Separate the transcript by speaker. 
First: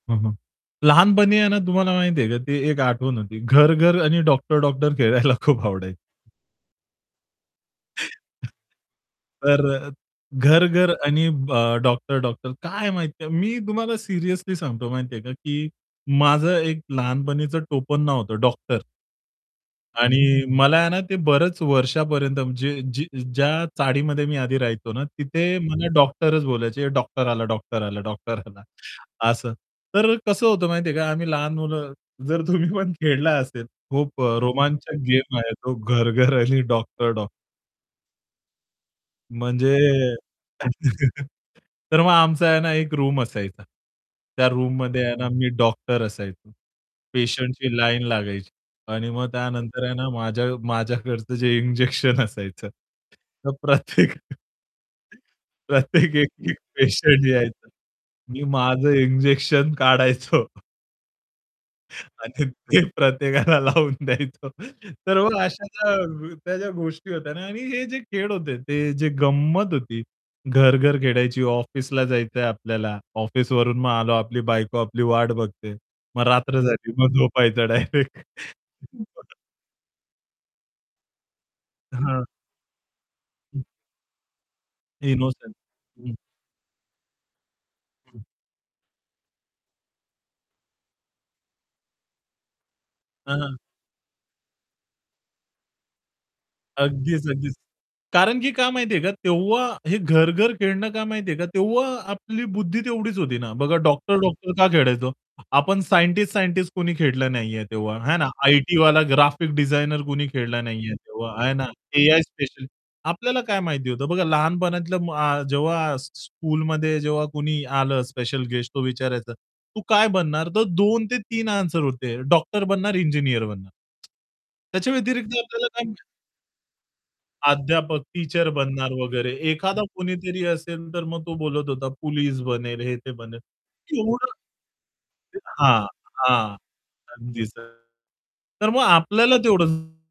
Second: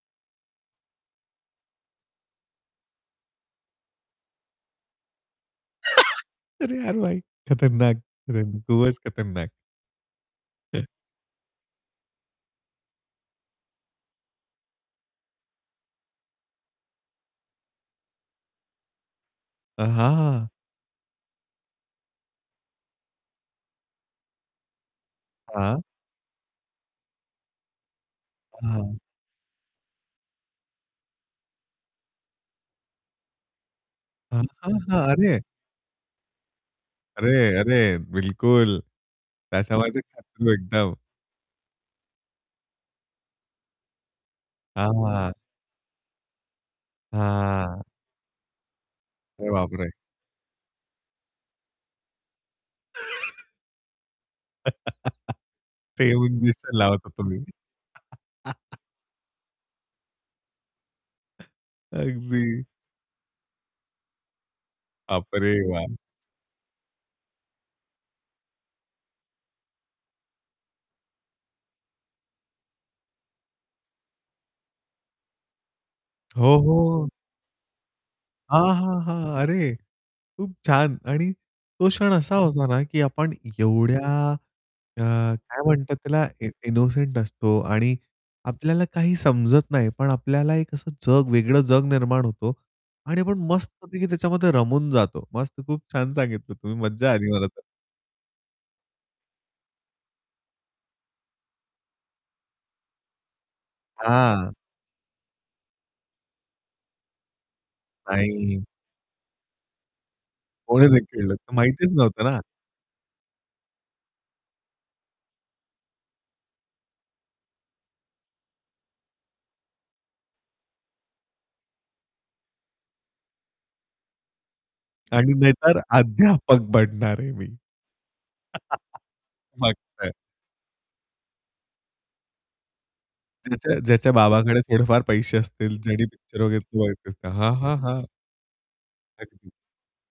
Speaker 1: हं, हं. लहानपणी आहे ना, तुम्हाला माहिती आहे का ती एक आठवण होती घर-घर आणि डॉक्टर-डॉक्टर खेळायला खूप आवडायची.
Speaker 2: अरे यार भाई! खतरनाक. [unintelligible] खतरनाक. खूपच खतरनाक.
Speaker 1: तर अ,
Speaker 2: हं.
Speaker 1: घर-घर आणि ब डॉक्टर-डॉक्टर काय आहे माहिती आहे? मी तुम्हाला सिरियसली सांगतो माहिती आहे का, की माझं एक लहानपणीचं टोपण नाव होतं डॉक्टर.
Speaker 2: अ,
Speaker 1: आणि
Speaker 2: हां.
Speaker 1: मला आहे ना, ते बरेच वर्षापर्यंत जे जे ज्या चाळीमध्ये मी आधी राहायचो ना, तिथे
Speaker 2: हां.
Speaker 1: मला डॉक्टरच बोलायचे, डॉक्टर आला, डॉक्टर आला डॉक्टर आला
Speaker 2: हां.
Speaker 1: असं. तर कसं होतं माहिती आहे का आम्ही लहान मुलं जर तुम्ही पण खेळला असेल खूप अ,
Speaker 2: हां, हां,
Speaker 1: रोमांचक
Speaker 2: हां,
Speaker 1: गेम
Speaker 2: अरे!
Speaker 1: आहे तो घर-घर आणि डॉक्टर-डॉक्ट
Speaker 2: अरे, अरे, बिलकुल. त्या
Speaker 1: म्हणजे
Speaker 2: सामाजिक [unintelligible] एकदम.
Speaker 1: तर मग आमचा आहे ना, एक रूम असायचा. त्या रूममध्ये आहे ना,
Speaker 2: हां.
Speaker 1: मी डॉक्टर असायचो. पेशंटची
Speaker 2: हां.
Speaker 1: लाईन लागायची आणि मग
Speaker 2: अरे
Speaker 1: त्यानंतर
Speaker 2: बापरे.
Speaker 1: आहे ना, माझ्या माझ्याकडचं जे इंजेक्शन असायचं तर प्रत्येक
Speaker 2: ते
Speaker 1: प्रत्येक
Speaker 2: येऊन
Speaker 1: एक एक
Speaker 2: इंजेक्शन लावत होतो
Speaker 1: पेशंट
Speaker 2: मी.
Speaker 1: यायचं. मी माझं इंजेक्शन काढायचो आणि
Speaker 2: अगदी.
Speaker 1: ते प्रत्येकाला लावून द्यायचो. तर मग
Speaker 2: बापरे
Speaker 1: अशा
Speaker 2: बाप.
Speaker 1: त्या ज्या गोष्टी होत्या ना. आणि हे जे खेळ होते ते जे गंमत होती घर-घर खेळायची ऑफिसला जायचंय आपल्याला, ऑफिसवरून मग आलो आपली बायको आपली वाट बघते. मग
Speaker 2: हो,
Speaker 1: रात्र झाली
Speaker 2: हो.
Speaker 1: मग झोपायचं डायरेक्ट.
Speaker 2: हां, हां,
Speaker 1: [unintelligible]
Speaker 2: हां, अरे खूप छान आणि तो क्षण
Speaker 1: हां.
Speaker 2: असा होता ना, की आपण
Speaker 1: हं.
Speaker 2: एवढ्या अ,
Speaker 1: इनोसेंट,
Speaker 2: काय म्हणतात
Speaker 1: हं.
Speaker 2: त्याला इ इनोसेंट असतो आणि
Speaker 1: हं.
Speaker 2: आपल्याला काही समजत नाही. पण आपल्याला एक असं जग वेगळं जग निर्माण होतो आणि आपण
Speaker 1: हां, हां.
Speaker 2: मस्तपैकी त्याच्यामध्ये रमून जातो. मस्त खूप छान सांगितलं तुम्ही मज्जा
Speaker 1: अगदीच,
Speaker 2: आली मला
Speaker 1: अगदीच.
Speaker 2: तर.
Speaker 1: कारण की काय माहितीये का तेव्हा हे घर-घर खेळणं काय माहिती आहे का? तेव्हा आपली बुद्धी तेवढीच होती ना. बघा डॉक्टर-डॉक्टर
Speaker 2: हां.
Speaker 1: का खेळायचो. आपण सायंटिस्ट-सायंटिस्ट कोणी खेळलं नाहीये, तेव्हा आहे ना.
Speaker 2: नाही.
Speaker 1: आयटीवाला, ग्राफिक डिझाइनर कुणी खेळला
Speaker 2: कोणी
Speaker 1: नाहीये
Speaker 2: नाही
Speaker 1: तेव्हा
Speaker 2: खेळलं
Speaker 1: आहे
Speaker 2: तर
Speaker 1: ना.
Speaker 2: माहितीच
Speaker 1: एआय
Speaker 2: नव्हतं ना.
Speaker 1: स्पेशल आपल्याला काय माहिती होतं. बघा लहानपणातल्या म अ, जेव्हा स् स्कूलमध्ये जेव्हा कोणी आलं स्पेशल गेस्ट तो विचारायचा, "तू काय बनणार?" तर 2-3 आन्सर होते. डॉक्टर बनणार इंजिनिअर बनणार. त्याच्या व्यतिरिक्त
Speaker 2: आणि
Speaker 1: आपल्याला
Speaker 2: नाहीतर
Speaker 1: काय माहीत.
Speaker 2: अध्यापक बनणार आहे मी.
Speaker 1: अध्यापक, टीचर बनणार वगैरे.
Speaker 2: मग
Speaker 1: एखादा
Speaker 2: काय.
Speaker 1: कोणीतरी असेल, तर मग तो बोलत होता, पोलिस बनेल, हे, ते बनेल.
Speaker 2: ज्याच्या ज्याच्या
Speaker 1: एवढं
Speaker 2: बाबाकडे थोडेफार पैसे
Speaker 1: [unintelligible]
Speaker 2: असतील,
Speaker 1: हां,
Speaker 2: ज्यांनी पिक्चर
Speaker 1: हां.
Speaker 2: वगैरे किंवा येत [unintelligible]
Speaker 1: अगदीच,
Speaker 2: हां,
Speaker 1: अगदी
Speaker 2: हां, हां.
Speaker 1: तर मग आपल्याला
Speaker 2: अगदी.
Speaker 1: तेवढं